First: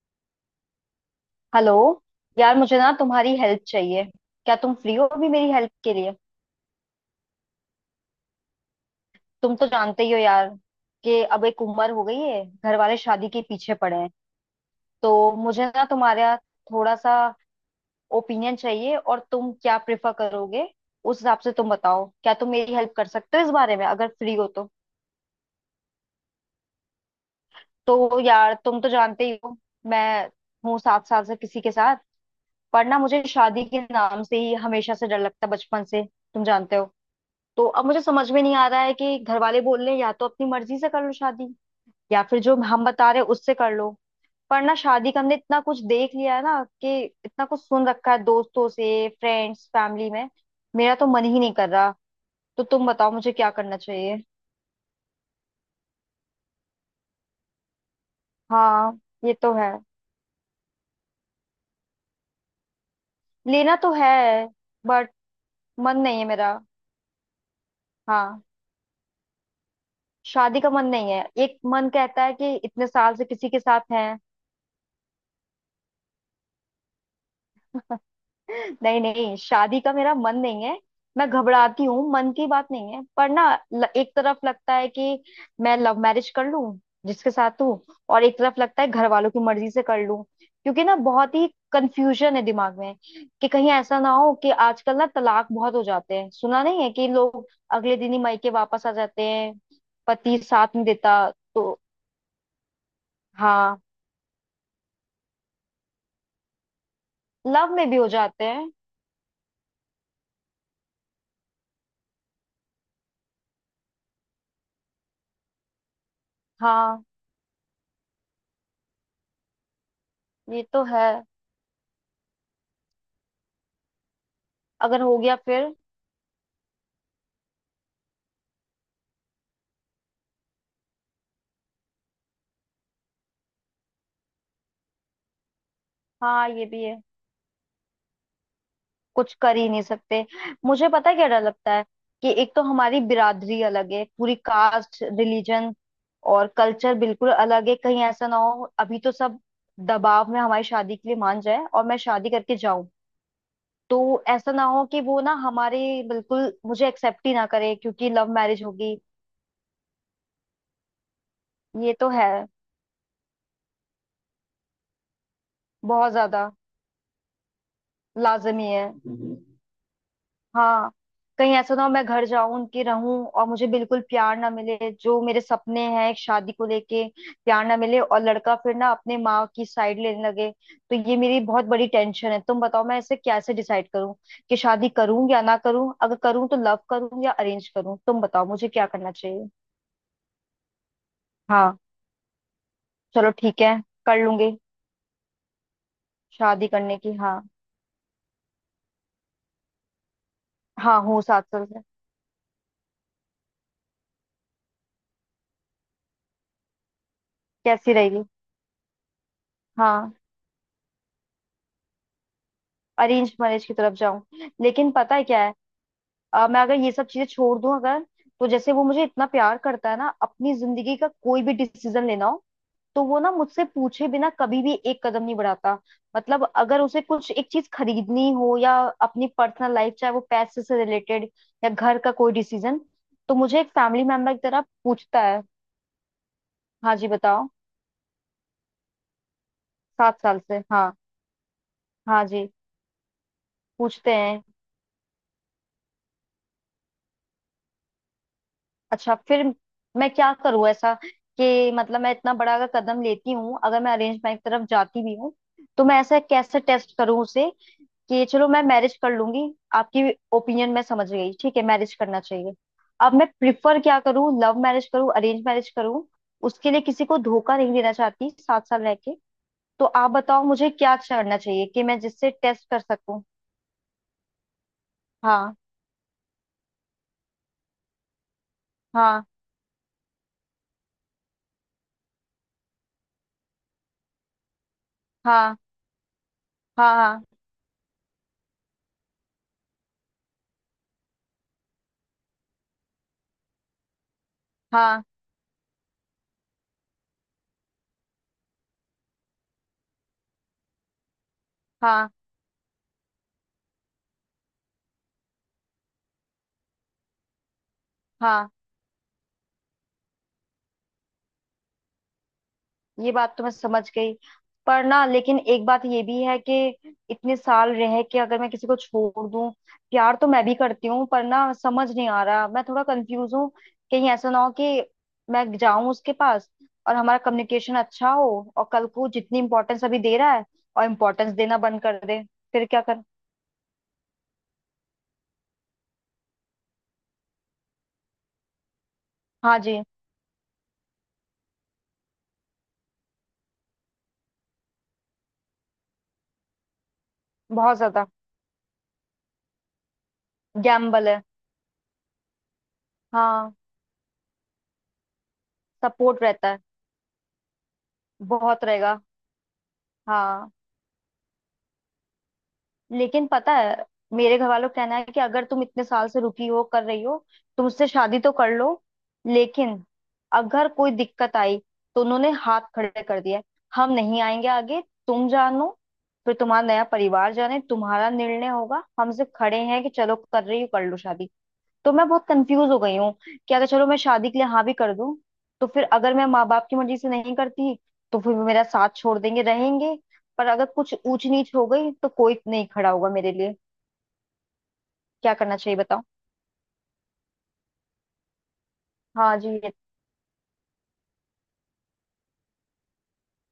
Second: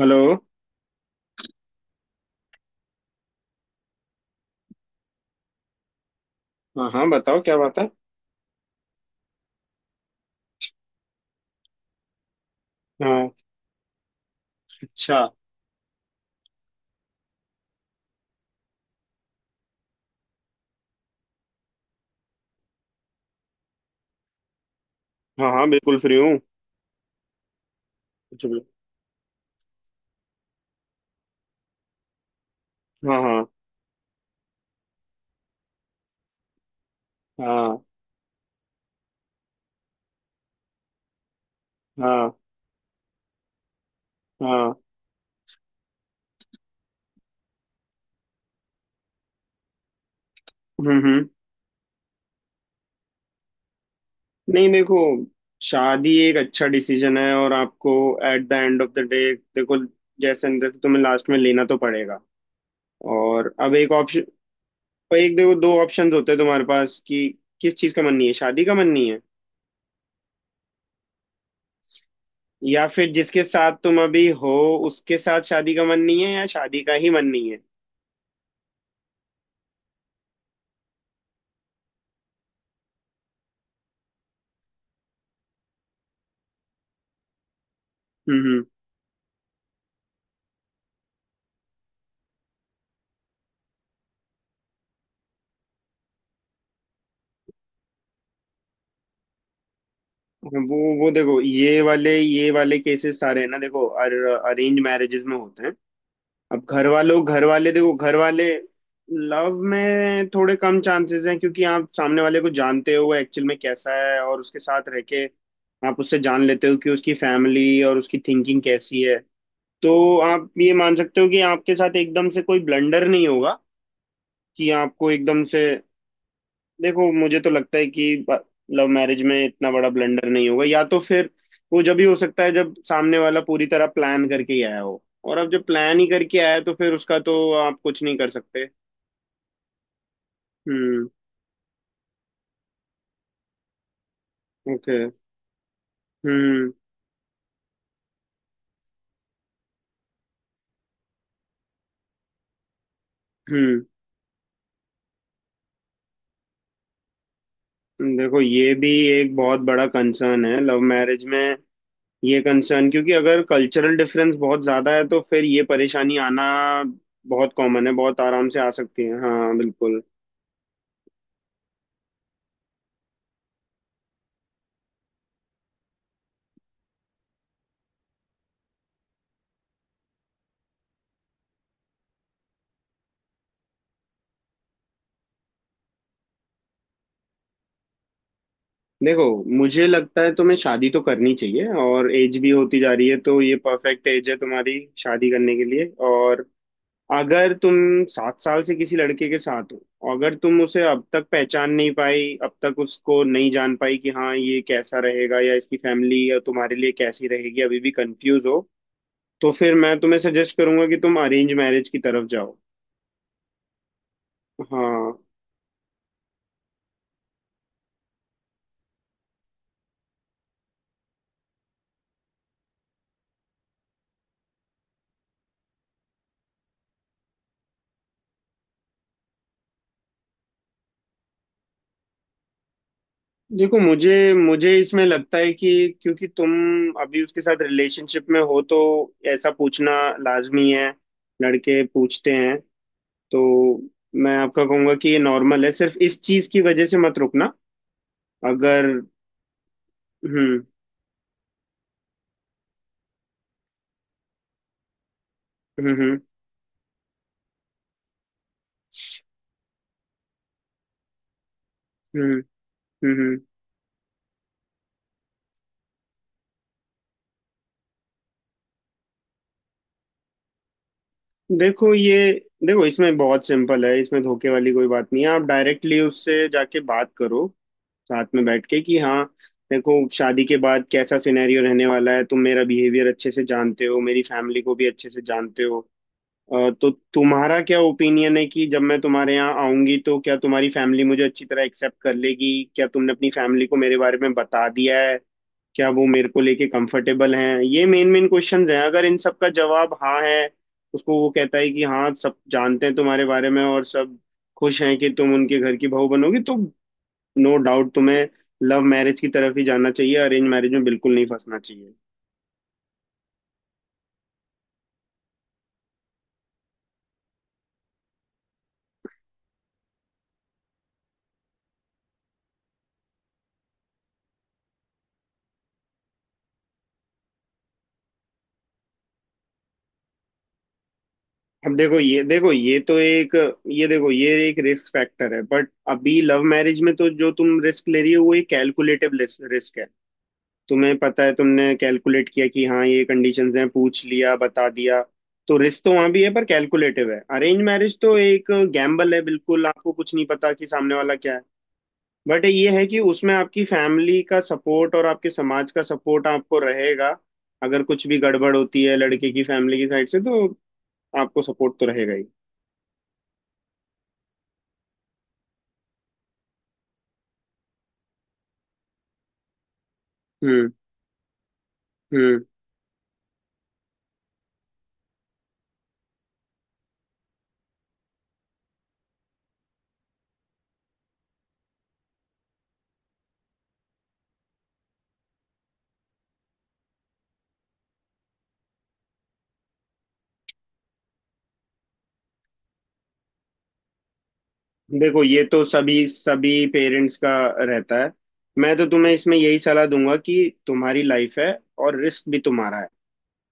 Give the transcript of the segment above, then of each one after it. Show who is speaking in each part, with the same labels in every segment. Speaker 1: Hello.
Speaker 2: Hello. यार, मुझे ना तुम्हारी हेल्प चाहिए। क्या तुम फ्री हो अभी मेरी हेल्प के लिए?
Speaker 1: हाँ हाँ, बताओ क्या बात है।
Speaker 2: तुम तो जानते ही हो यार कि अब एक उम्र हो गई है, घर वाले शादी
Speaker 1: हाँ।
Speaker 2: के पीछे पड़े हैं।
Speaker 1: अच्छा।
Speaker 2: तो मुझे ना तुम्हारा थोड़ा सा ओपिनियन चाहिए, और तुम क्या प्रेफर करोगे उस हिसाब से तुम बताओ। क्या तुम मेरी हेल्प कर सकते हो इस बारे में अगर फ्री हो तो?
Speaker 1: हाँ हाँ, बिल्कुल फ्री हूँ।
Speaker 2: तो
Speaker 1: कुछ
Speaker 2: यार,
Speaker 1: भी।
Speaker 2: तुम तो जानते ही हो मैं हूँ 7 साल से किसी के साथ। पर ना
Speaker 1: हाँ।
Speaker 2: मुझे
Speaker 1: हाँ।
Speaker 2: शादी के नाम से ही हमेशा से डर लगता है बचपन से, तुम जानते हो। तो
Speaker 1: हाँ।
Speaker 2: अब मुझे समझ में नहीं आ रहा है कि घर वाले बोल रहे हैं या तो अपनी मर्जी से कर लो शादी, या
Speaker 1: हाँ।
Speaker 2: फिर जो हम बता रहे हैं उससे कर लो। पर
Speaker 1: हाँ।
Speaker 2: ना शादी का हमने इतना कुछ देख लिया है ना, कि इतना कुछ सुन रखा है दोस्तों से, फ्रेंड्स फैमिली में। मेरा
Speaker 1: हम्म
Speaker 2: तो मन
Speaker 1: हम्म
Speaker 2: ही नहीं कर रहा। तो तुम बताओ मुझे क्या करना चाहिए।
Speaker 1: नहीं, देखो, शादी एक अच्छा डिसीजन है, और आपको एट द एंड ऑफ
Speaker 2: हाँ,
Speaker 1: द डे
Speaker 2: ये तो है।
Speaker 1: देखो, जैसे न तैसे तुम्हें लास्ट में लेना तो पड़ेगा। और अब
Speaker 2: लेना
Speaker 1: एक
Speaker 2: तो है
Speaker 1: ऑप्शन,
Speaker 2: बट
Speaker 1: एक देखो, दो
Speaker 2: मन
Speaker 1: ऑप्शंस
Speaker 2: नहीं है
Speaker 1: होते हैं
Speaker 2: मेरा।
Speaker 1: तुम्हारे पास कि किस चीज़ का मन नहीं है?
Speaker 2: हाँ,
Speaker 1: शादी का मन नहीं है,
Speaker 2: शादी का मन नहीं है। एक मन कहता है कि
Speaker 1: या
Speaker 2: इतने
Speaker 1: फिर
Speaker 2: साल से
Speaker 1: जिसके
Speaker 2: किसी के
Speaker 1: साथ
Speaker 2: साथ
Speaker 1: तुम
Speaker 2: है।
Speaker 1: अभी हो उसके साथ शादी का मन नहीं है, या शादी का ही मन नहीं है?
Speaker 2: नहीं नहीं, शादी का मेरा मन नहीं है। मैं घबराती हूँ, मन की बात नहीं है पर ना एक तरफ लगता है कि मैं लव मैरिज कर लूं जिसके साथ हूँ, और एक
Speaker 1: हम्म
Speaker 2: तरफ
Speaker 1: हम्म।
Speaker 2: लगता है घर वालों की मर्जी से कर लूं क्योंकि ना बहुत ही कंफ्यूजन है दिमाग में। कि कहीं ऐसा ना हो कि आजकल ना तलाक बहुत हो जाते हैं, सुना नहीं है कि लोग अगले दिन ही मायके वापस आ जाते हैं, पति साथ
Speaker 1: वो
Speaker 2: नहीं
Speaker 1: वो
Speaker 2: देता।
Speaker 1: देखो,
Speaker 2: तो
Speaker 1: ये वाले केसेस सारे हैं ना,
Speaker 2: हाँ,
Speaker 1: देखो, अरेंज मैरिजेस में होते हैं। अब घर
Speaker 2: लव
Speaker 1: वाले
Speaker 2: में
Speaker 1: देखो,
Speaker 2: भी हो
Speaker 1: घर
Speaker 2: जाते
Speaker 1: वाले
Speaker 2: हैं।
Speaker 1: लव में थोड़े कम चांसेस हैं क्योंकि आप सामने वाले को जानते हो वो एक्चुअल में कैसा है, और उसके साथ रह के आप उससे जान लेते हो कि
Speaker 2: हाँ,
Speaker 1: उसकी फैमिली और उसकी थिंकिंग कैसी है। तो आप
Speaker 2: ये
Speaker 1: ये
Speaker 2: तो
Speaker 1: मान
Speaker 2: है।
Speaker 1: सकते हो कि आपके साथ एकदम से कोई ब्लंडर नहीं होगा कि
Speaker 2: अगर
Speaker 1: आपको
Speaker 2: हो गया
Speaker 1: एकदम से।
Speaker 2: फिर?
Speaker 1: देखो, मुझे तो लगता है कि लव मैरिज में इतना बड़ा ब्लंडर नहीं होगा, या तो फिर वो जब ही हो सकता है जब सामने वाला पूरी तरह प्लान करके ही आया हो। और अब जब प्लान ही करके
Speaker 2: हाँ,
Speaker 1: आया है,
Speaker 2: ये
Speaker 1: तो
Speaker 2: भी
Speaker 1: फिर
Speaker 2: है।
Speaker 1: उसका तो आप कुछ नहीं कर सकते।
Speaker 2: कुछ कर ही नहीं सकते। मुझे
Speaker 1: हम्म।
Speaker 2: पता है क्या डर लगता है। कि एक तो हमारी बिरादरी अलग है, पूरी
Speaker 1: ओके।
Speaker 2: कास्ट रिलीजन और
Speaker 1: हम्म
Speaker 2: कल्चर बिल्कुल अलग है। कहीं ऐसा ना हो अभी तो सब दबाव में हमारी शादी के लिए मान जाए और मैं शादी करके जाऊं,
Speaker 1: हम्म।
Speaker 2: तो ऐसा ना हो कि वो ना हमारे बिल्कुल मुझे एक्सेप्ट ही ना करे क्योंकि लव
Speaker 1: देखो,
Speaker 2: मैरिज
Speaker 1: ये भी
Speaker 2: होगी।
Speaker 1: एक बहुत बड़ा कंसर्न है लव मैरिज में,
Speaker 2: ये तो है।
Speaker 1: ये कंसर्न, क्योंकि अगर कल्चरल डिफरेंस बहुत ज्यादा है तो फिर ये
Speaker 2: बहुत
Speaker 1: परेशानी आना
Speaker 2: ज्यादा
Speaker 1: बहुत कॉमन है, बहुत आराम से
Speaker 2: लाजमी
Speaker 1: आ
Speaker 2: है।
Speaker 1: सकती है। हाँ, बिल्कुल।
Speaker 2: हाँ। कहीं ऐसा ना हो मैं घर जाऊं उनके रहूं और मुझे बिल्कुल प्यार ना मिले जो मेरे सपने हैं एक शादी को लेके। प्यार ना मिले और लड़का फिर ना अपने माँ की साइड लेने लगे। तो ये मेरी बहुत बड़ी टेंशन है, तुम बताओ मैं इसे कैसे डिसाइड करूं कि शादी करूं या ना करूं? अगर करूं तो लव करूं या अरेंज करूं? तुम बताओ मुझे क्या करना
Speaker 1: देखो,
Speaker 2: चाहिए।
Speaker 1: मुझे लगता है तुम्हें शादी तो करनी चाहिए,
Speaker 2: हाँ,
Speaker 1: और एज भी होती जा रही है,
Speaker 2: चलो
Speaker 1: तो ये
Speaker 2: ठीक है,
Speaker 1: परफेक्ट
Speaker 2: कर
Speaker 1: एज है
Speaker 2: लूंगी
Speaker 1: तुम्हारी शादी करने के लिए। और
Speaker 2: शादी करने की, हाँ।
Speaker 1: अगर तुम 7 साल से किसी लड़के के साथ हो, अगर तुम उसे
Speaker 2: हाँ,
Speaker 1: अब
Speaker 2: हूँ
Speaker 1: तक
Speaker 2: 7 साल
Speaker 1: पहचान
Speaker 2: से।
Speaker 1: नहीं पाई, अब तक उसको नहीं जान पाई कि हाँ ये कैसा रहेगा या इसकी फैमिली या तुम्हारे लिए कैसी रहेगी, अभी भी
Speaker 2: कैसी रहेगी?
Speaker 1: कंफ्यूज हो, तो फिर मैं
Speaker 2: हाँ,
Speaker 1: तुम्हें सजेस्ट करूंगा कि तुम अरेंज मैरिज की तरफ जाओ।
Speaker 2: अरेंज मैरिज की तरफ जाऊं। लेकिन
Speaker 1: हाँ।
Speaker 2: पता है क्या है, मैं अगर ये सब चीजें छोड़ दूं अगर, तो जैसे वो मुझे इतना प्यार करता है ना, अपनी जिंदगी का कोई भी डिसीजन लेना हो तो वो ना मुझसे पूछे बिना कभी भी एक कदम नहीं बढ़ाता। मतलब अगर उसे कुछ एक चीज खरीदनी हो या अपनी पर्सनल लाइफ, चाहे वो पैसे से रिलेटेड या घर का कोई डिसीजन, तो मुझे एक
Speaker 1: देखो,
Speaker 2: फैमिली
Speaker 1: मुझे
Speaker 2: मेंबर की तरह
Speaker 1: मुझे इसमें
Speaker 2: पूछता
Speaker 1: लगता
Speaker 2: है।
Speaker 1: है कि क्योंकि तुम
Speaker 2: हाँ जी,
Speaker 1: अभी उसके
Speaker 2: बताओ।
Speaker 1: साथ रिलेशनशिप में हो तो ऐसा पूछना
Speaker 2: 7 साल से,
Speaker 1: लाजमी
Speaker 2: हाँ।
Speaker 1: है, लड़के
Speaker 2: हाँ
Speaker 1: पूछते
Speaker 2: जी,
Speaker 1: हैं। तो
Speaker 2: पूछते
Speaker 1: मैं
Speaker 2: हैं।
Speaker 1: आपका कहूंगा कि ये नॉर्मल है, सिर्फ इस चीज की वजह से मत रुकना अगर।
Speaker 2: अच्छा, फिर मैं क्या
Speaker 1: हम्म
Speaker 2: करूँ ऐसा कि मतलब मैं इतना बड़ा अगर कदम लेती हूँ, अगर मैं अरेंज मैरिज की तरफ जाती भी हूँ, तो
Speaker 1: हम्म
Speaker 2: मैं ऐसा
Speaker 1: हम्म
Speaker 2: कैसे टेस्ट करूँ उसे कि चलो मैं मैरिज कर लूंगी। आपकी ओपिनियन मैं समझ गई, ठीक है, मैरिज करना
Speaker 1: हम्म
Speaker 2: चाहिए। अब
Speaker 1: हम्म
Speaker 2: मैं
Speaker 1: हम्म।
Speaker 2: प्रिफर क्या करूँ, लव मैरिज करूँ अरेंज मैरिज करूँ? उसके लिए किसी को धोखा नहीं देना चाहती 7 साल रह के। तो आप बताओ मुझे क्या करना चाहिए कि
Speaker 1: देखो
Speaker 2: मैं जिससे
Speaker 1: ये
Speaker 2: टेस्ट कर
Speaker 1: देखो इसमें
Speaker 2: सकूँ।
Speaker 1: बहुत सिंपल है, इसमें धोखे वाली कोई बात नहीं है, आप
Speaker 2: हाँ,
Speaker 1: डायरेक्टली उससे जाके बात करो, साथ में बैठ के कि हाँ
Speaker 2: हाँ,
Speaker 1: देखो शादी के बाद कैसा सिनेरियो रहने वाला है, तुम मेरा बिहेवियर अच्छे से जानते हो, मेरी फैमिली को भी अच्छे से
Speaker 2: हाँ,
Speaker 1: जानते हो, तो
Speaker 2: हाँ, हाँ,
Speaker 1: तुम्हारा क्या ओपिनियन है कि जब मैं तुम्हारे यहाँ आऊंगी तो क्या तुम्हारी फैमिली मुझे अच्छी तरह एक्सेप्ट कर लेगी, क्या तुमने अपनी फैमिली को मेरे बारे में बता दिया
Speaker 2: हाँ,
Speaker 1: है, क्या वो मेरे को लेके कंफर्टेबल हैं। ये मेन मेन क्वेश्चंस हैं। अगर इन सब का जवाब हाँ है, उसको वो कहता है कि
Speaker 2: हाँ,
Speaker 1: हाँ सब जानते हैं तुम्हारे बारे में और सब खुश हैं कि तुम उनके घर की बहू बनोगी, तो नो डाउट तुम्हें
Speaker 2: हाँ।
Speaker 1: लव मैरिज की तरफ ही जाना चाहिए, अरेंज मैरिज में बिल्कुल नहीं फंसना चाहिए।
Speaker 2: ये बात तो मैं समझ गई। पर ना, लेकिन एक बात ये भी है कि इतने साल रह के अगर मैं किसी को छोड़ दूं। प्यार तो मैं भी करती हूँ पर ना समझ नहीं आ रहा, मैं थोड़ा कंफ्यूज हूँ। कहीं ऐसा ना हो कि मैं जाऊं उसके पास और हमारा कम्युनिकेशन अच्छा हो, और कल को जितनी इंपॉर्टेंस अभी दे रहा है और इम्पोर्टेंस देना
Speaker 1: अब
Speaker 2: बंद
Speaker 1: देखो,
Speaker 2: कर दे,
Speaker 1: ये देखो
Speaker 2: फिर
Speaker 1: ये
Speaker 2: क्या
Speaker 1: तो
Speaker 2: कर?
Speaker 1: एक ये देखो ये एक रिस्क फैक्टर है, बट अभी लव मैरिज में तो जो तुम रिस्क ले रही हो वो एक कैलकुलेटिव
Speaker 2: हाँ
Speaker 1: रिस्क
Speaker 2: जी।
Speaker 1: है। तुम्हें पता है, तुमने कैलकुलेट किया कि हाँ ये कंडीशंस हैं, पूछ लिया बता दिया। तो रिस्क तो वहां भी है, पर कैलकुलेटिव है। अरेंज
Speaker 2: बहुत
Speaker 1: मैरिज
Speaker 2: ज्यादा
Speaker 1: तो एक गैम्बल है बिल्कुल, आपको कुछ नहीं पता कि सामने
Speaker 2: गैम्बल
Speaker 1: वाला
Speaker 2: है।
Speaker 1: क्या है। बट ये है कि उसमें
Speaker 2: हाँ,
Speaker 1: आपकी फैमिली का सपोर्ट और आपके समाज का
Speaker 2: सपोर्ट
Speaker 1: सपोर्ट
Speaker 2: रहता
Speaker 1: आपको
Speaker 2: है।
Speaker 1: रहेगा। अगर कुछ भी गड़बड़
Speaker 2: बहुत
Speaker 1: होती है
Speaker 2: रहेगा।
Speaker 1: लड़के की फैमिली की साइड से, तो
Speaker 2: हाँ।
Speaker 1: आपको सपोर्ट तो रहेगा ही।
Speaker 2: लेकिन पता है, मेरे घर वालों का कहना है कि अगर तुम इतने साल से रुकी हो कर रही हो, तुम उससे शादी तो कर लो, लेकिन अगर
Speaker 1: हम्म।
Speaker 2: कोई दिक्कत आई तो उन्होंने
Speaker 1: हम्म।
Speaker 2: हाथ खड़े कर दिया है। हम नहीं आएंगे आगे, तुम जानो, फिर तुम्हारा नया परिवार जाने, तुम्हारा निर्णय होगा, हमसे खड़े हैं कि चलो कर रही हो कर लो शादी। तो मैं बहुत कंफ्यूज हो गई हूँ कि अगर चलो मैं शादी के लिए हाँ भी कर दूं, तो फिर अगर मैं माँ बाप की मर्जी से नहीं करती तो फिर वो मेरा साथ छोड़ देंगे, रहेंगे पर अगर कुछ ऊंच नीच हो गई तो कोई नहीं खड़ा होगा मेरे लिए।
Speaker 1: देखो
Speaker 2: क्या
Speaker 1: ये
Speaker 2: करना
Speaker 1: तो
Speaker 2: चाहिए बताओ।
Speaker 1: सभी सभी पेरेंट्स का रहता है। मैं तो तुम्हें
Speaker 2: हाँ
Speaker 1: इसमें यही
Speaker 2: जी।
Speaker 1: सलाह दूंगा कि तुम्हारी लाइफ है, और रिस्क भी तुम्हारा है,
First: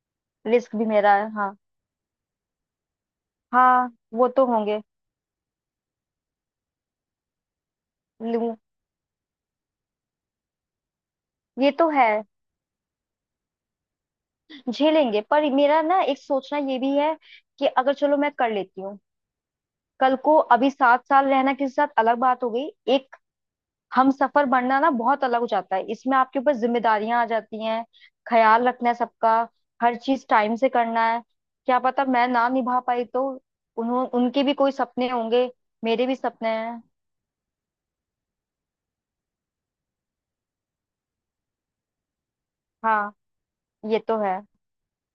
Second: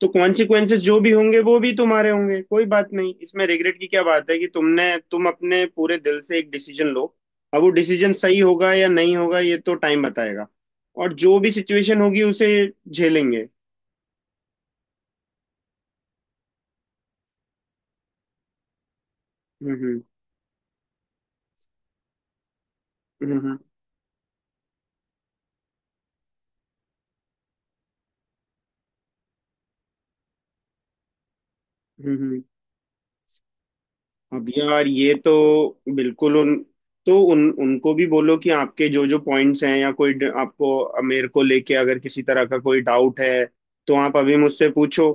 Speaker 1: तो
Speaker 2: रिस्क
Speaker 1: कॉन्सिक्वेंसेस
Speaker 2: भी
Speaker 1: जो भी
Speaker 2: मेरा है,
Speaker 1: होंगे
Speaker 2: हाँ।
Speaker 1: वो भी तुम्हारे होंगे। कोई बात नहीं, इसमें रिग्रेट की
Speaker 2: हाँ,
Speaker 1: क्या
Speaker 2: वो
Speaker 1: बात है
Speaker 2: तो
Speaker 1: कि
Speaker 2: होंगे।
Speaker 1: तुमने, तुम अपने पूरे दिल से एक डिसीजन लो। अब वो डिसीजन सही
Speaker 2: लूं।
Speaker 1: होगा या नहीं होगा ये तो टाइम बताएगा, और जो भी
Speaker 2: ये तो
Speaker 1: सिचुएशन
Speaker 2: है।
Speaker 1: होगी उसे झेलेंगे।
Speaker 2: झेलेंगे पर मेरा ना एक सोचना ये भी है कि अगर चलो मैं कर लेती हूँ,
Speaker 1: हम्म हम्म
Speaker 2: कल को, अभी 7 साल रहना किसी के साथ अलग बात हो गई, एक
Speaker 1: हम्म हम्म
Speaker 2: हम सफर बनना ना बहुत अलग हो जाता है। इसमें आपके ऊपर जिम्मेदारियां आ जाती हैं, ख्याल रखना है सबका, हर चीज टाइम से करना है। क्या पता
Speaker 1: हम्म,
Speaker 2: मैं
Speaker 1: हम्म।
Speaker 2: ना निभा पाई तो? उन्हों उनके
Speaker 1: अब
Speaker 2: भी कोई
Speaker 1: यार
Speaker 2: सपने
Speaker 1: ये तो
Speaker 2: होंगे, मेरे भी
Speaker 1: बिल्कुल
Speaker 2: सपने
Speaker 1: उन,
Speaker 2: हैं।
Speaker 1: तो उन उनको भी बोलो कि आपके जो जो पॉइंट्स हैं या कोई आपको मेरे को लेके अगर किसी तरह का कोई
Speaker 2: हाँ,
Speaker 1: डाउट है तो
Speaker 2: ये
Speaker 1: आप
Speaker 2: तो है।
Speaker 1: अभी मुझसे पूछो।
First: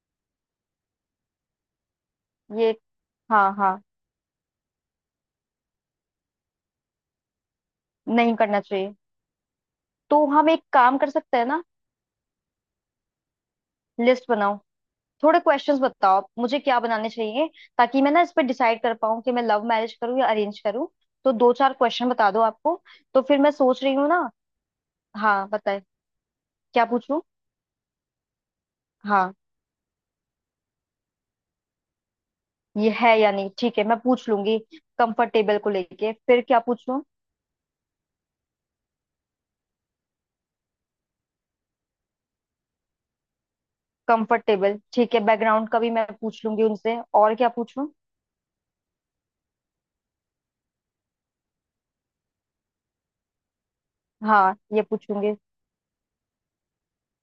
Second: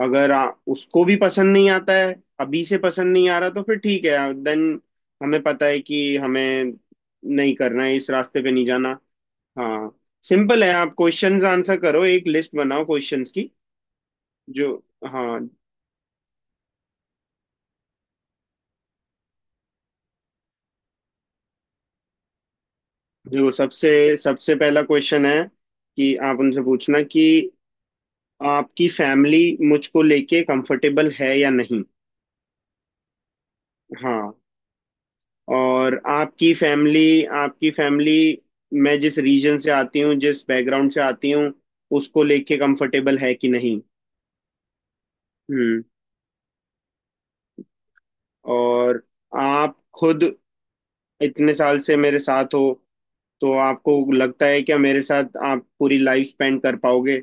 Speaker 1: अगर उसको भी पसंद नहीं आता है, अभी
Speaker 2: ये,
Speaker 1: से पसंद नहीं आ रहा,
Speaker 2: हाँ,
Speaker 1: तो फिर
Speaker 2: हाँ,
Speaker 1: ठीक है, देन हमें पता है कि हमें नहीं करना है, इस
Speaker 2: नहीं
Speaker 1: रास्ते पे
Speaker 2: करना
Speaker 1: नहीं
Speaker 2: चाहिए।
Speaker 1: जाना। हाँ।
Speaker 2: तो हम एक
Speaker 1: सिंपल है, आप
Speaker 2: काम कर सकते
Speaker 1: क्वेश्चंस
Speaker 2: हैं ना,
Speaker 1: आंसर करो, एक लिस्ट बनाओ क्वेश्चंस की,
Speaker 2: लिस्ट बनाओ।
Speaker 1: जो। हाँ।
Speaker 2: थोड़े क्वेश्चंस बताओ आप, मुझे क्या बनाने चाहिए ताकि मैं ना इस पर डिसाइड कर पाऊँ कि मैं लव मैरिज करूँ या अरेंज करूँ। तो दो चार क्वेश्चन बता दो आपको, तो फिर
Speaker 1: देखो
Speaker 2: मैं सोच
Speaker 1: सबसे
Speaker 2: रही हूँ ना।
Speaker 1: सबसे पहला क्वेश्चन है
Speaker 2: हाँ बताइए,
Speaker 1: कि आप उनसे
Speaker 2: क्या
Speaker 1: पूछना
Speaker 2: पूछूं?
Speaker 1: कि आपकी
Speaker 2: हाँ,
Speaker 1: फैमिली मुझको लेके कंफर्टेबल है या नहीं।
Speaker 2: ये है या नहीं, ठीक है मैं पूछ
Speaker 1: हाँ।
Speaker 2: लूंगी। कंफर्ट टेबल को
Speaker 1: और
Speaker 2: लेके, फिर क्या पूछूं?
Speaker 1: आपकी फैमिली, मैं जिस रीजन से आती हूँ, जिस बैकग्राउंड से आती हूँ, उसको लेके कंफर्टेबल है कि नहीं।
Speaker 2: कंफर्ट टेबल, ठीक है, बैकग्राउंड का
Speaker 1: हम्म।
Speaker 2: भी मैं पूछ लूंगी उनसे। और क्या पूछूं?
Speaker 1: और आप खुद इतने साल से मेरे साथ हो, तो आपको लगता
Speaker 2: हाँ,
Speaker 1: है क्या
Speaker 2: ये
Speaker 1: मेरे
Speaker 2: पूछूंगी।
Speaker 1: साथ आप पूरी लाइफ स्पेंड कर पाओगे?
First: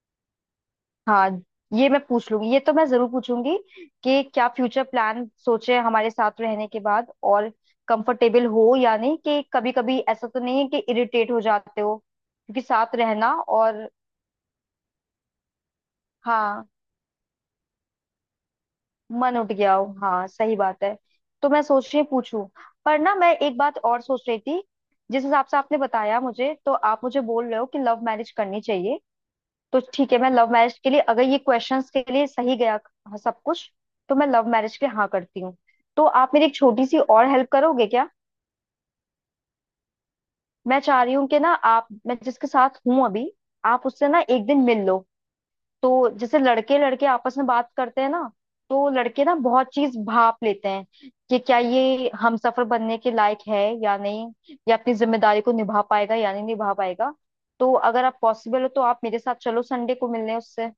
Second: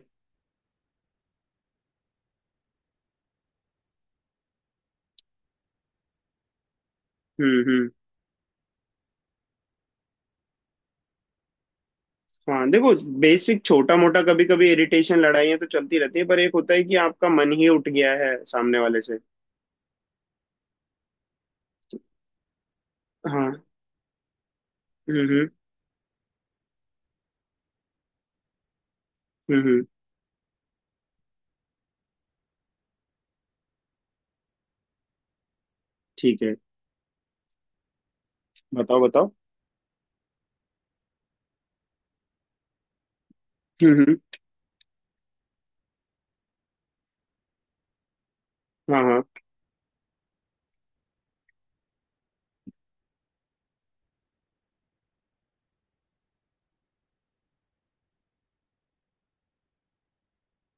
Speaker 2: हाँ, ये मैं पूछ लूंगी, ये तो मैं जरूर पूछूंगी कि क्या फ्यूचर प्लान सोचे हमारे साथ रहने के बाद, और
Speaker 1: हम्म हम्म,
Speaker 2: कंफर्टेबल हो या नहीं, कि कभी कभी ऐसा तो नहीं है कि इरिटेट हो जाते हो क्योंकि
Speaker 1: हाँ देखो,
Speaker 2: साथ रहना
Speaker 1: बेसिक
Speaker 2: और।
Speaker 1: छोटा मोटा कभी कभी इरिटेशन, लड़ाइयाँ तो चलती रहती है, पर एक
Speaker 2: हाँ,
Speaker 1: होता है कि आपका मन ही उठ गया है सामने वाले से।
Speaker 2: मन उठ गया हो, हाँ सही बात है। तो मैं सोच रही पूछूं। पर ना मैं
Speaker 1: हाँ।
Speaker 2: एक बात और सोच रही थी,
Speaker 1: हम्म
Speaker 2: जिस हिसाब
Speaker 1: हम्म
Speaker 2: से आपने बताया मुझे तो आप मुझे बोल रहे हो कि लव मैरिज करनी चाहिए,
Speaker 1: हम्म
Speaker 2: तो
Speaker 1: हम्म,
Speaker 2: ठीक है मैं लव मैरिज के लिए अगर ये क्वेश्चंस के लिए सही गया, हाँ, सब कुछ, तो मैं लव मैरिज के लिए हाँ करती हूँ। तो आप
Speaker 1: ठीक
Speaker 2: मेरी
Speaker 1: है,
Speaker 2: एक छोटी सी और हेल्प करोगे क्या?
Speaker 1: बताओ बताओ।
Speaker 2: मैं चाह रही हूँ कि ना आप, मैं जिसके साथ हूँ अभी, आप
Speaker 1: हम्म
Speaker 2: उससे ना
Speaker 1: हम्म
Speaker 2: एक दिन मिल लो। तो जैसे लड़के लड़के आपस में बात करते हैं ना, तो
Speaker 1: हाँ हाँ,
Speaker 2: लड़के ना बहुत चीज भाप लेते हैं कि क्या ये हमसफर बनने के लायक है या नहीं, या अपनी जिम्मेदारी को निभा पाएगा या नहीं निभा पाएगा। तो अगर आप पॉसिबल हो तो आप मेरे साथ चलो संडे को मिलने उससे।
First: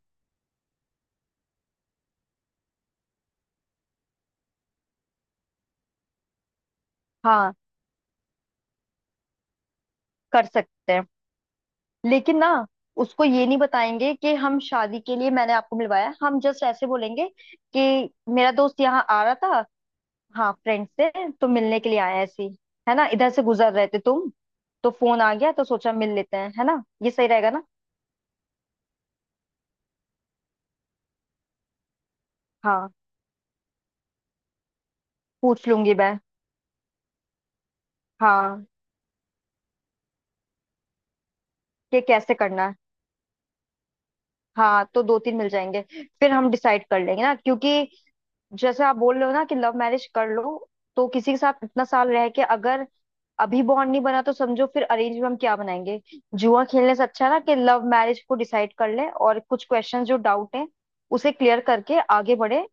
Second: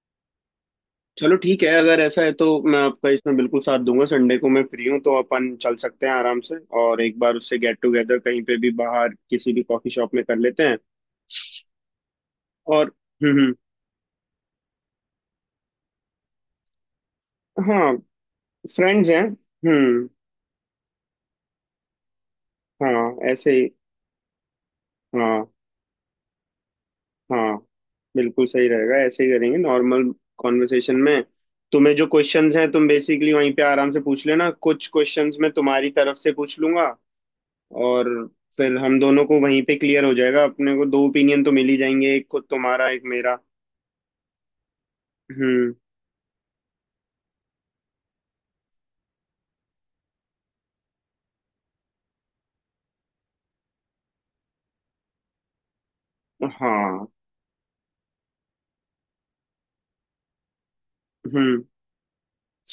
Speaker 1: चलो ठीक है, अगर ऐसा है तो मैं आपका इसमें बिल्कुल साथ दूंगा। संडे को मैं फ्री हूँ, तो अपन चल सकते हैं आराम से। और एक बार
Speaker 2: हाँ,
Speaker 1: उससे गेट टुगेदर कहीं पे भी बाहर किसी भी कॉफी शॉप में कर
Speaker 2: कर
Speaker 1: लेते हैं।
Speaker 2: सकते हैं। लेकिन ना,
Speaker 1: और
Speaker 2: उसको ये
Speaker 1: हम्म।
Speaker 2: नहीं बताएंगे कि हम शादी के लिए मैंने आपको मिलवाया है। हम जस्ट ऐसे बोलेंगे
Speaker 1: हम्म। हाँ,
Speaker 2: कि मेरा दोस्त यहाँ
Speaker 1: फ्रेंड्स हैं।
Speaker 2: आ रहा था,
Speaker 1: हम्म।
Speaker 2: हाँ, फ्रेंड से तो मिलने के लिए आया ऐसी, है ना,
Speaker 1: हाँ,
Speaker 2: इधर से
Speaker 1: ऐसे ही।
Speaker 2: गुजर रहे थे तुम, तो फोन आ
Speaker 1: हाँ।
Speaker 2: गया तो सोचा मिल लेते हैं, है ना, ये सही रहेगा
Speaker 1: हाँ,
Speaker 2: ना?
Speaker 1: बिल्कुल सही रहेगा, ऐसे ही करेंगे नॉर्मल कॉन्वर्सेशन में। तुम्हें जो क्वेश्चंस हैं तुम
Speaker 2: हाँ,
Speaker 1: बेसिकली वहीं पे आराम से पूछ लेना, कुछ क्वेश्चंस मैं
Speaker 2: पूछ
Speaker 1: तुम्हारी
Speaker 2: लूंगी मैं।
Speaker 1: तरफ से पूछ लूंगा। और
Speaker 2: हाँ,
Speaker 1: फिर हम दोनों को वहीं पे क्लियर हो जाएगा, अपने को दो ओपिनियन तो मिल ही
Speaker 2: कि
Speaker 1: जाएंगे, एक
Speaker 2: कैसे
Speaker 1: को
Speaker 2: करना है।
Speaker 1: तुम्हारा एक मेरा।
Speaker 2: हाँ, तो दो तीन मिल
Speaker 1: हम्म।
Speaker 2: जाएंगे, फिर हम डिसाइड कर लेंगे ना, क्योंकि जैसे आप बोल रहे हो ना कि लव मैरिज कर लो, तो किसी के साथ इतना साल रह के अगर अभी बॉन्ड नहीं बना तो समझो फिर अरेंज में हम क्या बनाएंगे। जुआ खेलने से
Speaker 1: हाँ।
Speaker 2: अच्छा ना कि लव मैरिज को डिसाइड कर ले और कुछ क्वेश्चन जो डाउट है उसे क्लियर
Speaker 1: हम्म।
Speaker 2: करके आगे बढ़े।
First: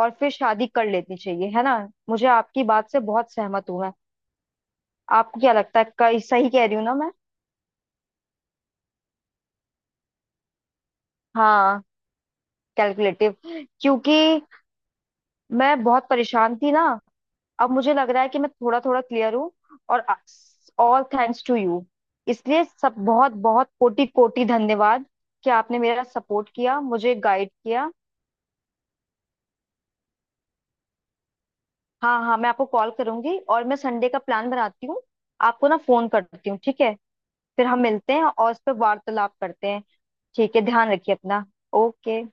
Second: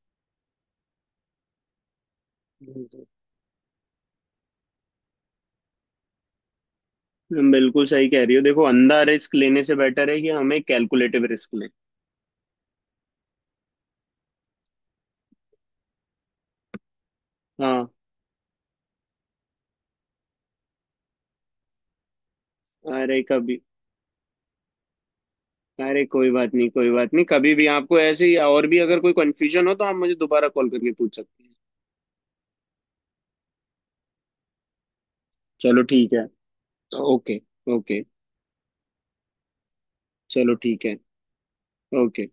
Speaker 2: और फिर शादी कर लेनी चाहिए, है ना। मुझे आपकी बात से बहुत सहमत हूं मैं। आपको क्या लगता है, कई सही कह रही हूँ ना मैं?
Speaker 1: बिल्कुल सही कह रही हो, देखो अंधा रिस्क लेने से बेटर है कि हम एक कैलकुलेटिव रिस्क लें।
Speaker 2: हाँ, कैलकुलेटिव, क्योंकि मैं बहुत परेशान थी ना, अब
Speaker 1: हाँ।
Speaker 2: मुझे लग रहा है कि मैं थोड़ा थोड़ा क्लियर हूँ। और ऑल थैंक्स टू यू, इसलिए सब
Speaker 1: अरे
Speaker 2: बहुत
Speaker 1: कभी।
Speaker 2: बहुत कोटि कोटि धन्यवाद कि आपने मेरा
Speaker 1: अरे कोई
Speaker 2: सपोर्ट
Speaker 1: बात नहीं,
Speaker 2: किया,
Speaker 1: कोई बात
Speaker 2: मुझे
Speaker 1: नहीं,
Speaker 2: गाइड
Speaker 1: कभी भी
Speaker 2: किया।
Speaker 1: आपको ऐसे ही और भी अगर कोई कंफ्यूजन हो तो आप मुझे दोबारा कॉल करके पूछ सकते हैं।
Speaker 2: हाँ हाँ, मैं आपको कॉल करूंगी, और मैं संडे का प्लान बनाती हूँ, आपको ना
Speaker 1: चलो
Speaker 2: फोन
Speaker 1: ठीक है,
Speaker 2: करती हूँ, ठीक है।
Speaker 1: तो ओके।
Speaker 2: फिर हम
Speaker 1: ओके,
Speaker 2: मिलते हैं और इस पर वार्तालाप करते हैं।
Speaker 1: चलो
Speaker 2: ठीक है,
Speaker 1: ठीक
Speaker 2: ध्यान
Speaker 1: है।
Speaker 2: रखिए अपना। ओके।
Speaker 1: ओके।